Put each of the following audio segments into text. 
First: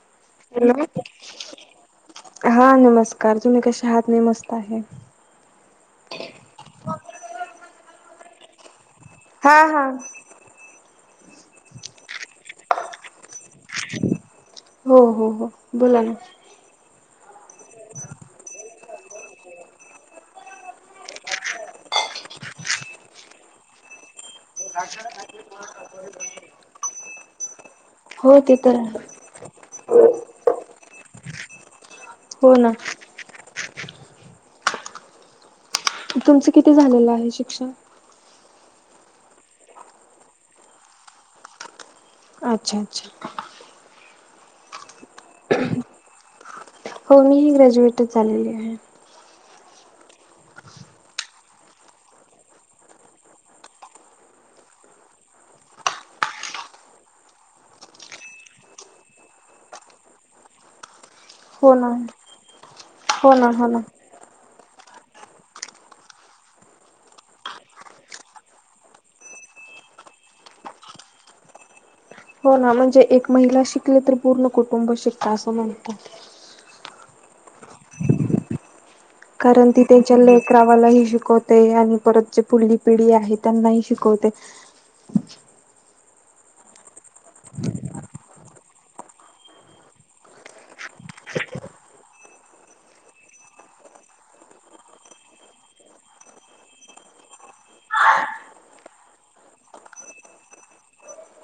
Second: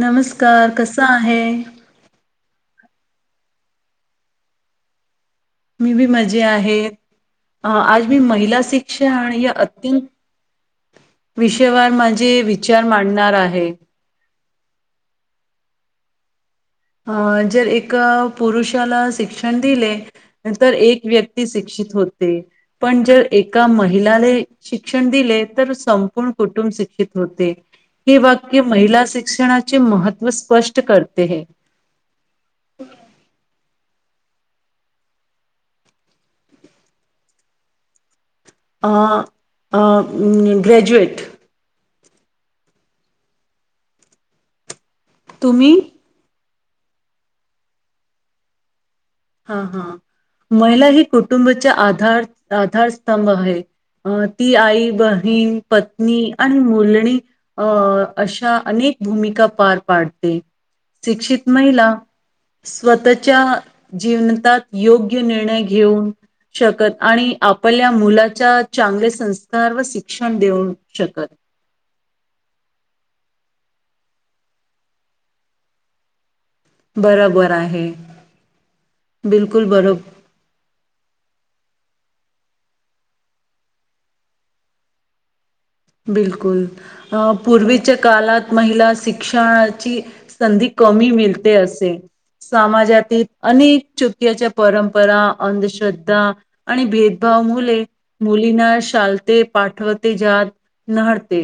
नमस्कार हॅलो कसा आहे हा नमस्कार तुम्ही कशा आहात मी मस्त आहे मी बी मजे आहेत आज मी महिला शिक विषया आणि या हा हा. अत्यंत विषयवर माझे विचार मांडणार आहे आहे हो हो हो बोला ना हं जर एका पुरुष त्याला शिक्षण दिले, तर एक व्यक्ती शिक्षित होते, पण जर एका महिलाला शिक्षण दिले तर संपूर्ण कुटुंब शिक्षित होते. हे हो ते वाक्य तर आहे. महिला शिक्षणाचे महत्त्व स्पष्ट करते हे हो ना तुमचं किती झालेलं आहे शिक्षण अं अ ग्रेॅज्युएट अच्छा अच्छा तुम्ही हो मी ही ग्रॅज्युएटच झालेली आहे हा महिला ही कुटुंबाच्या आधार आधारस्तंभ आहे, अ ती आई, बहीण, पत्नी आणि मुलणी अं अशा अनेक भूमिका पार पाडते. शिक्षित हो महिला ना हो स्वतःच्या ना हो ना. जीवनतात योग्य निर्णय घेऊन शकत आणि आपल्या मुलांच्या चांगले संस्कार व शिक्षण देऊन शकत हो ना म्हणजे एक महिला शिकली तर पूर्ण कुटुंब शिकतं असं म्हणतात बरोबर आहे बिलकुल कारण ती बरोबर. त्य लेकरावालाही शिकवत ते आणि परत जे फुढली पिढी आहे त्यांना ही शिकवते बिलकुल अ पूर्वीच्या काळात महिला शिक्षणाची संधी कमी मिळते, असे समाजातील अनेक चुक्याच्या परंपरा अंधश्रद्धा आणि भेदभाव मुले मुलींना शालते पाठवते जात नडते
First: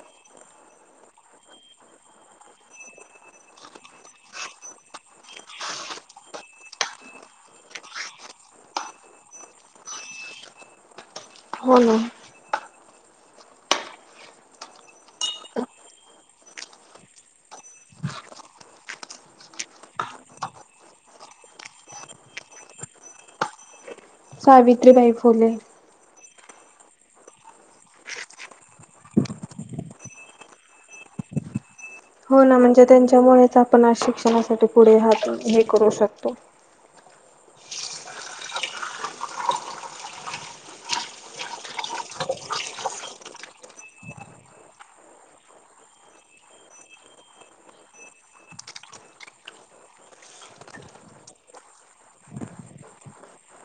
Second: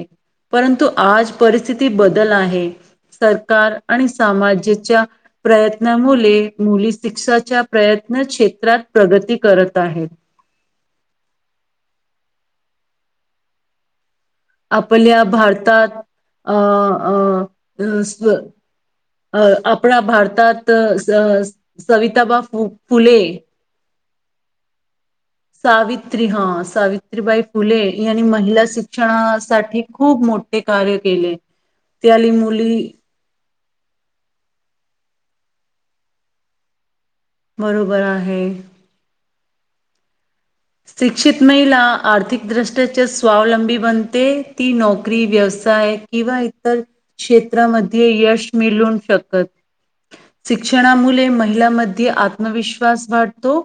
परंतु आज परिस्थिती बदल आहे सरकार आणि सामाजाच्या प्रयत्नामुळे मुली शिक्षाच्या प्रयत्न क्षेत्रात प्रगती करत आहेत हो न. आपल्या भारतात अं अं अ स आपला भारतात स स सविताबा फ फुले सावित्री बाई सावित्री हा. सावित्रीबाई फुले यांनी महिला शिक्षणासाठी खूप मोठे कार्य केले. त्याली हो ना मुली म्हणजे त्यांच्यामुळेच आ पण आज शिक्षणासाठी पुढे हात हे करू शकतो. बरोबर आहे. शिक्षित महिला आर्थिकदृष्ट्याचे स्वावलंबी बनते ती नोकरी व्यवसाय किंवा इतर क्षेत्रामध्ये यश मिळवु शकत शिक्षणामुळे महिलांमध्ये आत्मविश्वास वाढतो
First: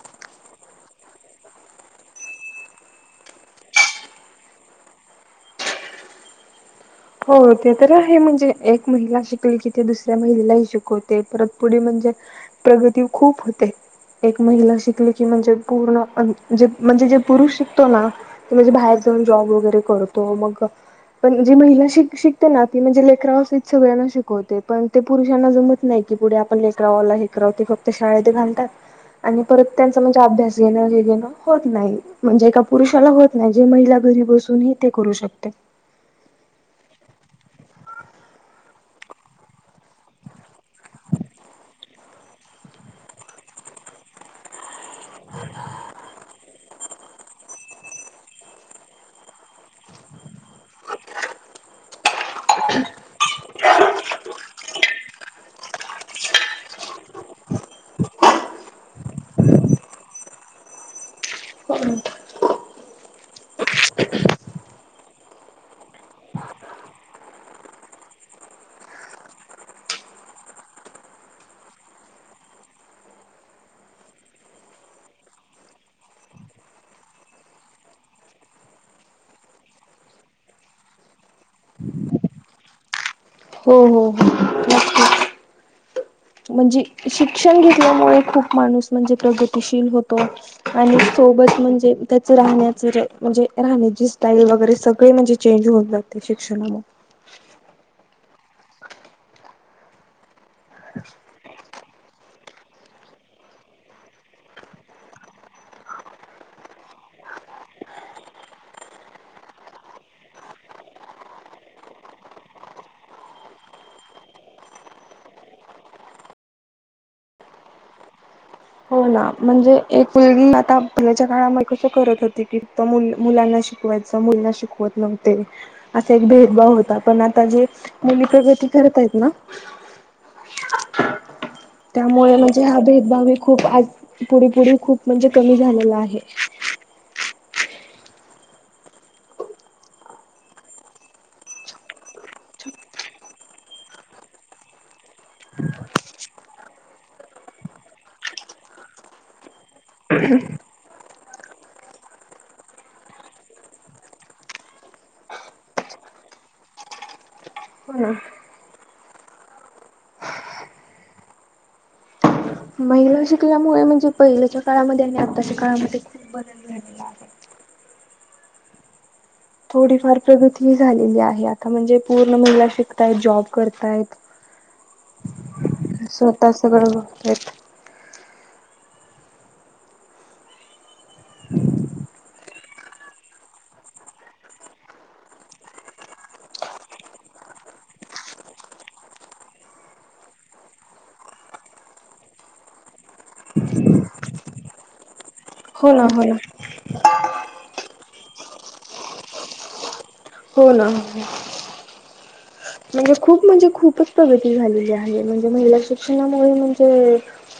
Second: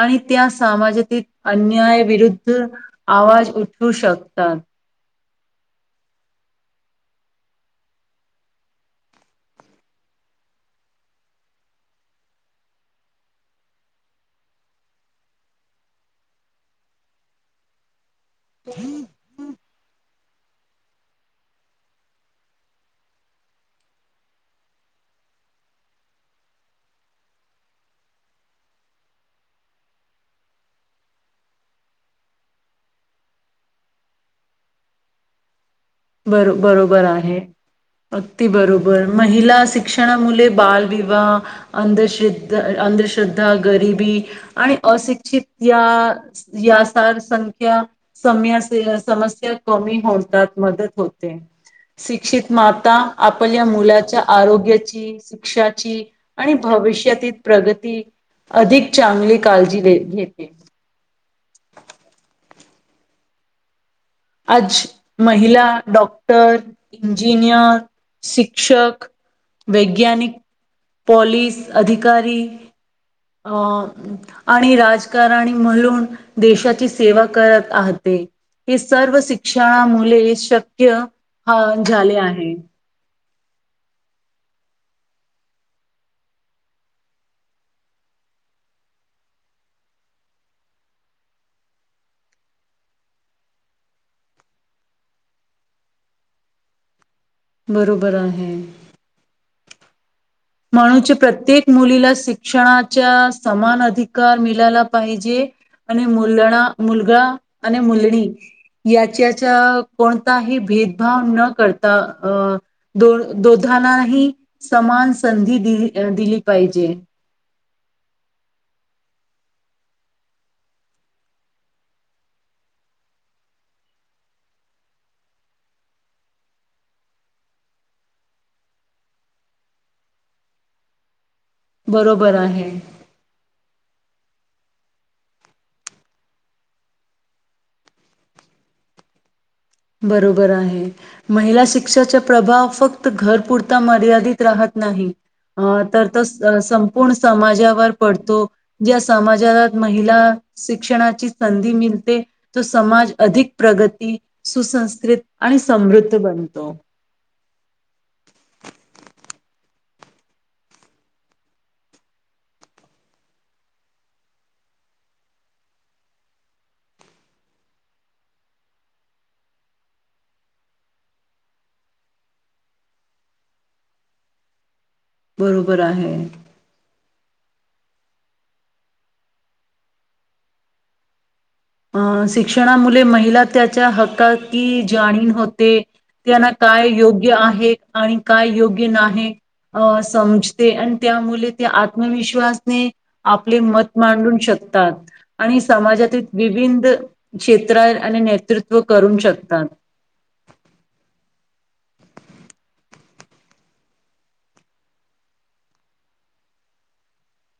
आणि त्या सामाजातील अन्यायविरुद्ध आवाज उठू शकतात. हो ते तर आहे म्हणजे एक महिला शिकली कि ते दुसऱ्या महिलेलाही शिकवते परत पुढे म्हणजे प्रगती खूप होते एक महिला शिकली की म्हणजे पूर्णे म्हणजे जे पुरुष शिकतो ना ते म्हणजे बाहेर जाऊन जॉब वगैरे कर तो मग पण जे महिला शि शिकते ना ती म्हणजे लेकरावा सगळ्यांना शिकवते पण ते पुरुषांना जमत नाही, पुढे आपण लेकरावाला हेकराव ते फक्त शाळेत घालतात आणि परत त्यांचा म्हणजे अभ्यास घेणं हे घेणं होत नाही म्हणजे एका पुरुषाला होत नाही जे महिला घरी बसूनही ते करू शकते. बरो बरोबर आहे अगदी बरोबर महिला शिक्षणामुले बालविवाह अंधश्रद्ध अंधश्रद्धा गरीबी आणि अशिक्षित या यासार संख्या सम्यास समस्या कमी होतात मदत होते शिक्षित माता आपल्या मुलाच्या आरोग्याची शिक्षाची आणि भविष्यातील प्रगती अधिक चांगली काळजी घ घेते. हो आज महिला डॉक्टर, इंजिनियर, शिक्षक, वैज्ञानिक, पॉलीस अधिकारी अ आणि राजकारणी म्हणून देशाची सेवा करत आहते हे स सर्व शिक्षणा मुले शक्य ह झाले आहे. हो हो हो नक्की म्हणजे शिक्षण घेतल्यामुळे खूप माणूस म्हणजे प्रगतीशील होतो आणि सोबत म्हणजे त्याचं राहण्याच म्हणजे राहण्याची स्टाईल वगैरे सगळे म्हणजे चेंज होत जाते शिक्षणामुळे. बरोबर आहे. म्हणुच प्रत्येक मुलीला शिक्षणाचा समान अधिकार मिळाला पाहिजे आणि मुलणा मुलगा आणि मुलणी याच्याचा कोणताही भेदभाव न करता अं दो दोधांनाही समान संधी दि अ दिली पाहिजे. हो ना म्हणजे एक मुली आता पुण्याच्या काळामध्ये कसं करत होती की मु मुलांना शिकवायचं मुलींना शिकवत नव्हते असा एक भेदभाव होता पण आता जे मुली प्रगती करतायत ना त्यामुळे बरोबर म्हणजे आहे. हा भेदभाव एक खूप आज पुढे पुढे खूप म्हणजे कमी झालेलं आहे. बरोबर आहे महिला शिक्षाचा प्रभाव फक्त घर पुुरता मर्यादित राहत नाही अं तर तो स संपूर्ण समाजावर पडतो ज्या समाजात महिला शिक्षणाची संधी मिळते तो समाज अधिक प्रगती सुसंस्कृत आणि समृद्ध बनतो. हो ना. महिला शिकल्यामुळे म्हणजे पहिल्याच्या काळामध्ये आणि आताच्या काळामध्ये खूप बदल झालेला आहे. थोडीफार प्रगती झालेली आहे आता म्हणजे पूर्ण महिला शिकतायत जॉब करतायत. बरोब स्वतः सगळं येत अं शिक्षणामुले महिला त्याच्या हकाकी जाणीव होते त्यांना काय योग्य आहे आणि काय योग्य नाही अं समजते आणि त्यामुले ते आत्मविश्वासने आपले मत मांडू शकतात. आणि हो ना समाजाती हो ना. विंद क्षेत्रा आणि नेतृत्व करून शकतात. हो ना हो. म्हणजे खूप म्हणजे खूपच प्रगती झालेली आहे. म्हणजे महिला शिक्षणामुळे म्हणजे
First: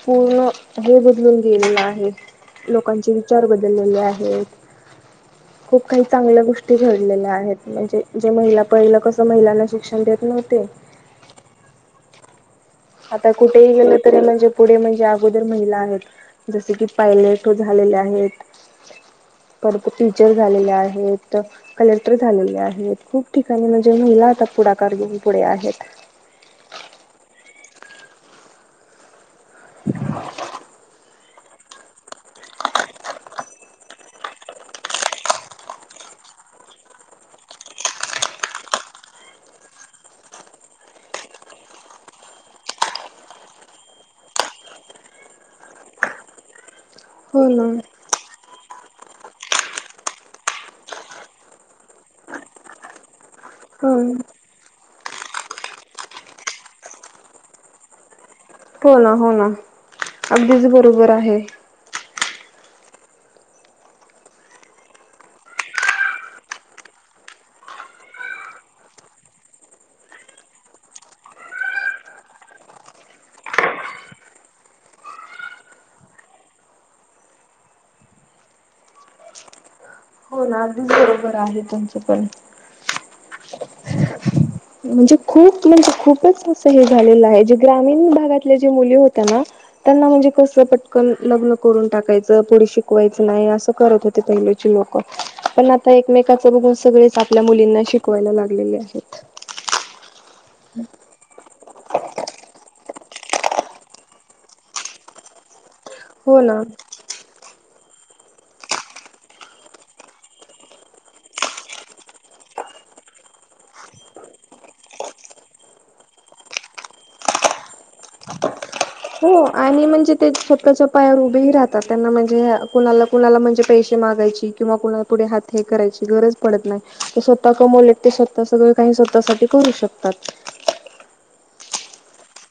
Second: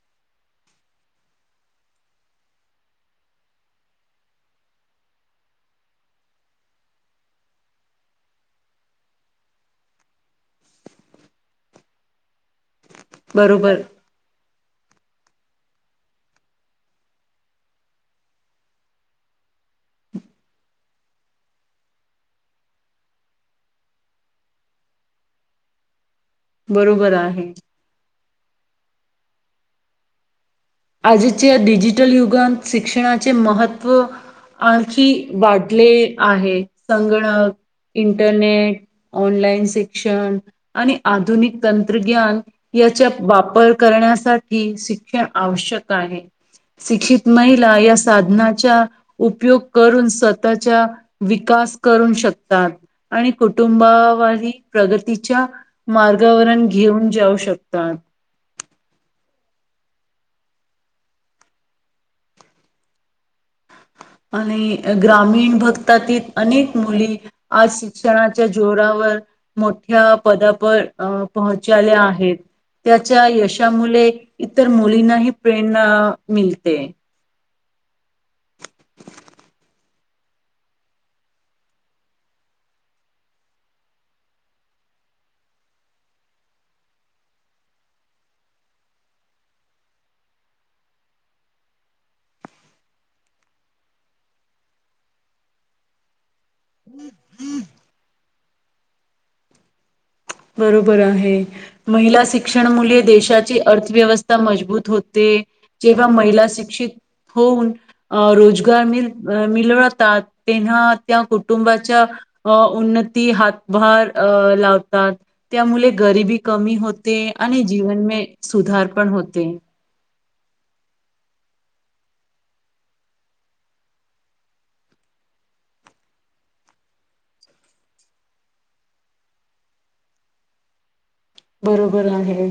पूर्ण हे बदलून गेलेलं आहे लोकांचे विचार बदललेले आहेत. खूप काही चांगल्या गोष्टी घडलेल्या आहेत म्हणजे जे महिला पहिलं कस महिलांना शिक्षण देत नव्हते. आता कुठेही बरोबर गेल तरी म्हणजे पुढे म्हणजे अगोदर महिला आहेत जसे की पायलट झालेल्या आहेत, परत टीचर झालेले आहेत कलेक्टर झालेले आहेत खूप ठिकाणी म्हणजे महिला आता पुढाकार घेऊन पुढे आहेत. बरोबर आहे. [inaudible] आजीच्या डिजिटल युगात शिक्षणाचे महत्त्व आणखी वाढले आहे. संगणक, इंटरनेट, ऑनलाइन शिक्षण आणि आधुनिक तंत्रज्ञान याचा वापर करण्यासाठी शिक्षण आवश्यक आहे शिक्षित हो ना महिला या साधनात चा उपयोग करून स्वतःचा विकास करु शकतात. आणि हो कुटुंबावाही प्रगतीच्या मार्गावरण घेऊन जाऊ शकतात. हो ना हो ना अगदीच बरोबर आहे आणि ग्रामीण भक्तातील अनेक मुली आज शिक्षणाच्या जोरावर मोठ्या पदापं पोहोचाल्या आहेत त्याच्या यशामुळे इतर मुलींनाही प्रेरणा मिळते हो ना आधीच बरोबर आहे तुमचे पण म्हणजे खूप म्हणजे खूपच असं हे झालेलं आहे जे ग्रामीण भागातल्या जी मुली होत्या ना त्यांना म्हणजे कस पटकन लग्न करून टाकायचं पुढे शिकवायचं नाही असं करत होते पहिलची लोक पण आता एकमेक सगळेच आपल्या मुलींना शिकवायला लाग लेले आहेत बरोबर आहे महिला शिक्षण मुळे. देशाची अर्थव्यवस्था मजबूत होते. जेव्हा हो महिला ना शिक्षित होऊन. अ रोजगार मि मिळळतात तेव्हा त्या कुटुंबाच्या अ उन्नती हातभार अ लावतात. त्यामुळे गरिबी कमी होते. आणि जीवन मे सुधार पण हो होते. आणि म्हणजे ते स्वतःच्या पायावर उभेही राहतात. त्यांना म्हणजे कुणाला कुनाला म्हणजे पैसे मागायची. किंवा कुणाला पुढे हात हे करायची गरज पडत नाही. तर स्वतः कमवले ते स्वतः सगळ काही स्वतःसाठी करू शकतात. बरोबर आहे.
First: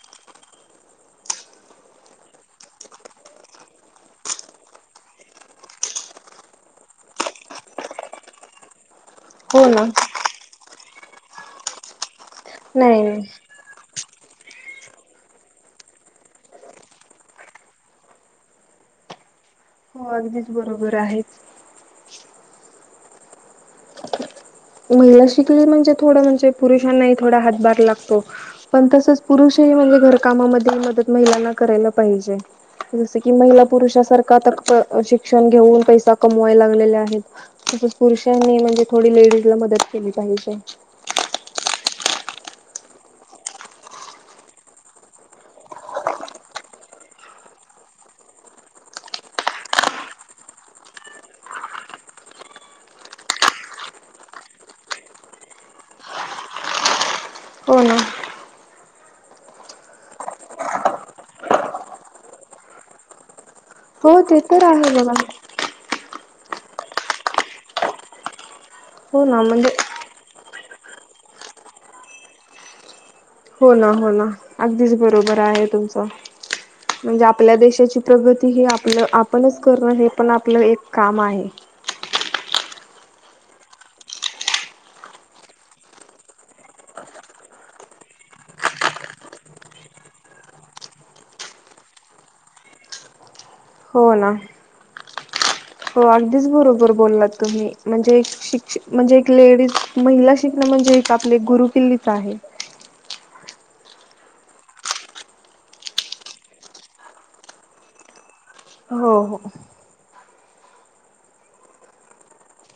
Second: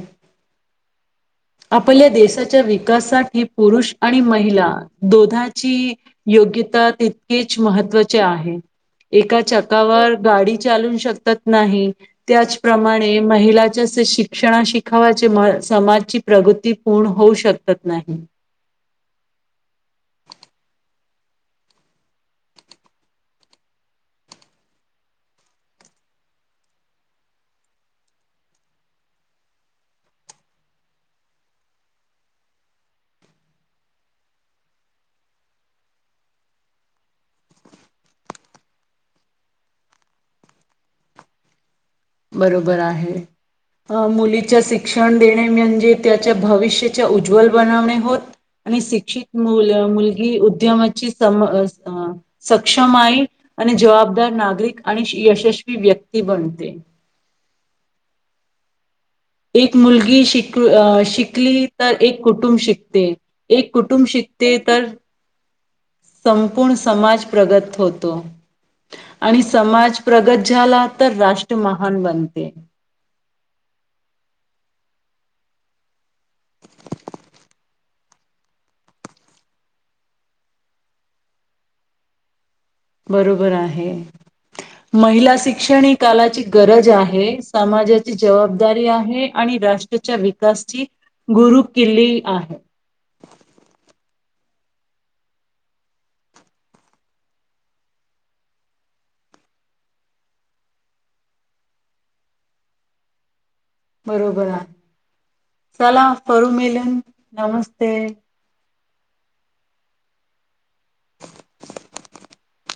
आपल्या देशाच्या विकासासाठी पुरुष आणि महिला दोघाची ही योग्यता तितकीच महत्त्वाचे आहे. एका हो ना चाकावर गाडी. चालू शकत नाही. नाही त्याचप्रमाणे नाही महिलाच्या शिक क्षणा शिखावायचे म समाजची. प्रगती पूर्ण होऊ शकतत नाही. हो अगदीच बरोबर आहेच. महिला शिकली म्हणजे. थोड म्हणजे पुरुषांनाही थोडा हातभार लागतो. पण तसच पुरुषही म्हणजे घरकामामध्ये मदत महिलांना करायला पाहिजे. जस की महिला पुरुषासारखा शिक्षण घेऊन पैसा कमवायला लागलेल्या आहेत. तसच पुरुषांनी म्हणजे थोडी लेडीज. ला मदत केली पाहिेजे. बरोबर आहे. अ मुलीच्या शिक्षण देणे म्हणजे त्याच्या भविष्याच्या उज्ज्वल बनवणे होत. आणि शिक्षित मु मुलगी उद्यमाची सम सक्षम आई आणि जबाबदार नागरिक आणि यशस्वी व्यक्ती बनते. हो ना. एक मुलगी शिक शिकली तर एक कुटुंब शिकते. एक कुटुंब हो ते शिकते तर आहे बघा. संपूर्ण समाज प्रगत होतो. हो ना आणि म्हणजे समाज प्रगती झाला तर राष्ट्र महान बनते. हो ना. हो ना. अगदीच बरोबर आहे तुमच. म्हणजे आपल्या देशाची प्रगती ही आपलं आपणच करण हे पण आपलं एक काम आहे. बरोबर आहे. महिला शिक्षण ही काळाची गरज आहे. समाजाची जबाबदारी आहे. आणि राष्ट्राच्या विकासची गुरु किल्ली आहे. हो ना. हो अगदीच बरोबर बोललात तुम्ही. म्हणजे एक शिक्ष म्हणजे एक लेडीज महिला शिकण म्हणजे. एक आपले गुरु किल्लीच आहे. बरोबर आहे चला करू मिलन नमस्ते. हो हो. [inaudible]